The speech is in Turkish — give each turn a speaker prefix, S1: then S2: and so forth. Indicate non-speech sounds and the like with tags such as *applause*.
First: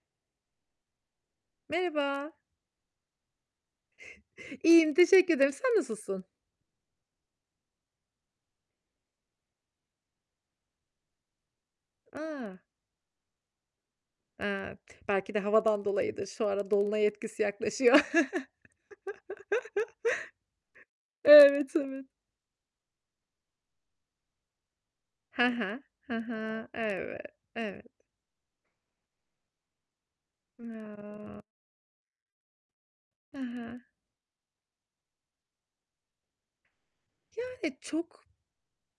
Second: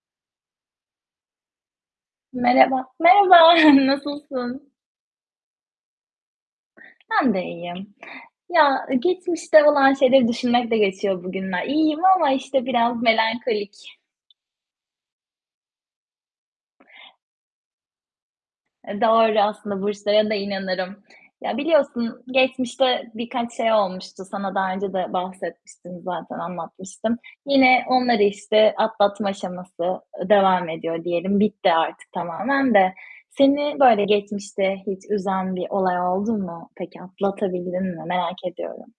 S1: Merhaba!
S2: Merhaba. Merhaba, *chuckles* nasılsın?
S1: İyiyim, teşekkür ederim. Sen nasılsın?
S2: Ben de iyiyim. Ya, geçmişte olan şeyleri düşünmekle geçiyor bugünler. İyiyim ama,
S1: A!
S2: işte, biraz melankolik.
S1: Eee, belki de havadan dolayıdır. Şu ara dolunay etkisi yaklaşıyor. *chuckles*
S2: E, doğru aslında, burçlara da inanırım. Ya,
S1: Evet evet.
S2: biliyorsun geçmişte birkaç şey olmuştu. Sana daha önce de
S1: He he.
S2: bahsetmiştim
S1: Hı
S2: zaten,
S1: hı,
S2: anlatmıştım.
S1: evet,
S2: Yine
S1: evet.
S2: onları işte atlatma aşaması, ııı, devam ediyor diyelim,
S1: Ya!
S2: bitti artık tamamen de.
S1: He
S2: Seni,
S1: he.
S2: böyle, geçmişte hiç üzen bir olay oldu mu? Peki
S1: Yani,
S2: atlatabildin mi,
S1: çok
S2: merak ediyorum?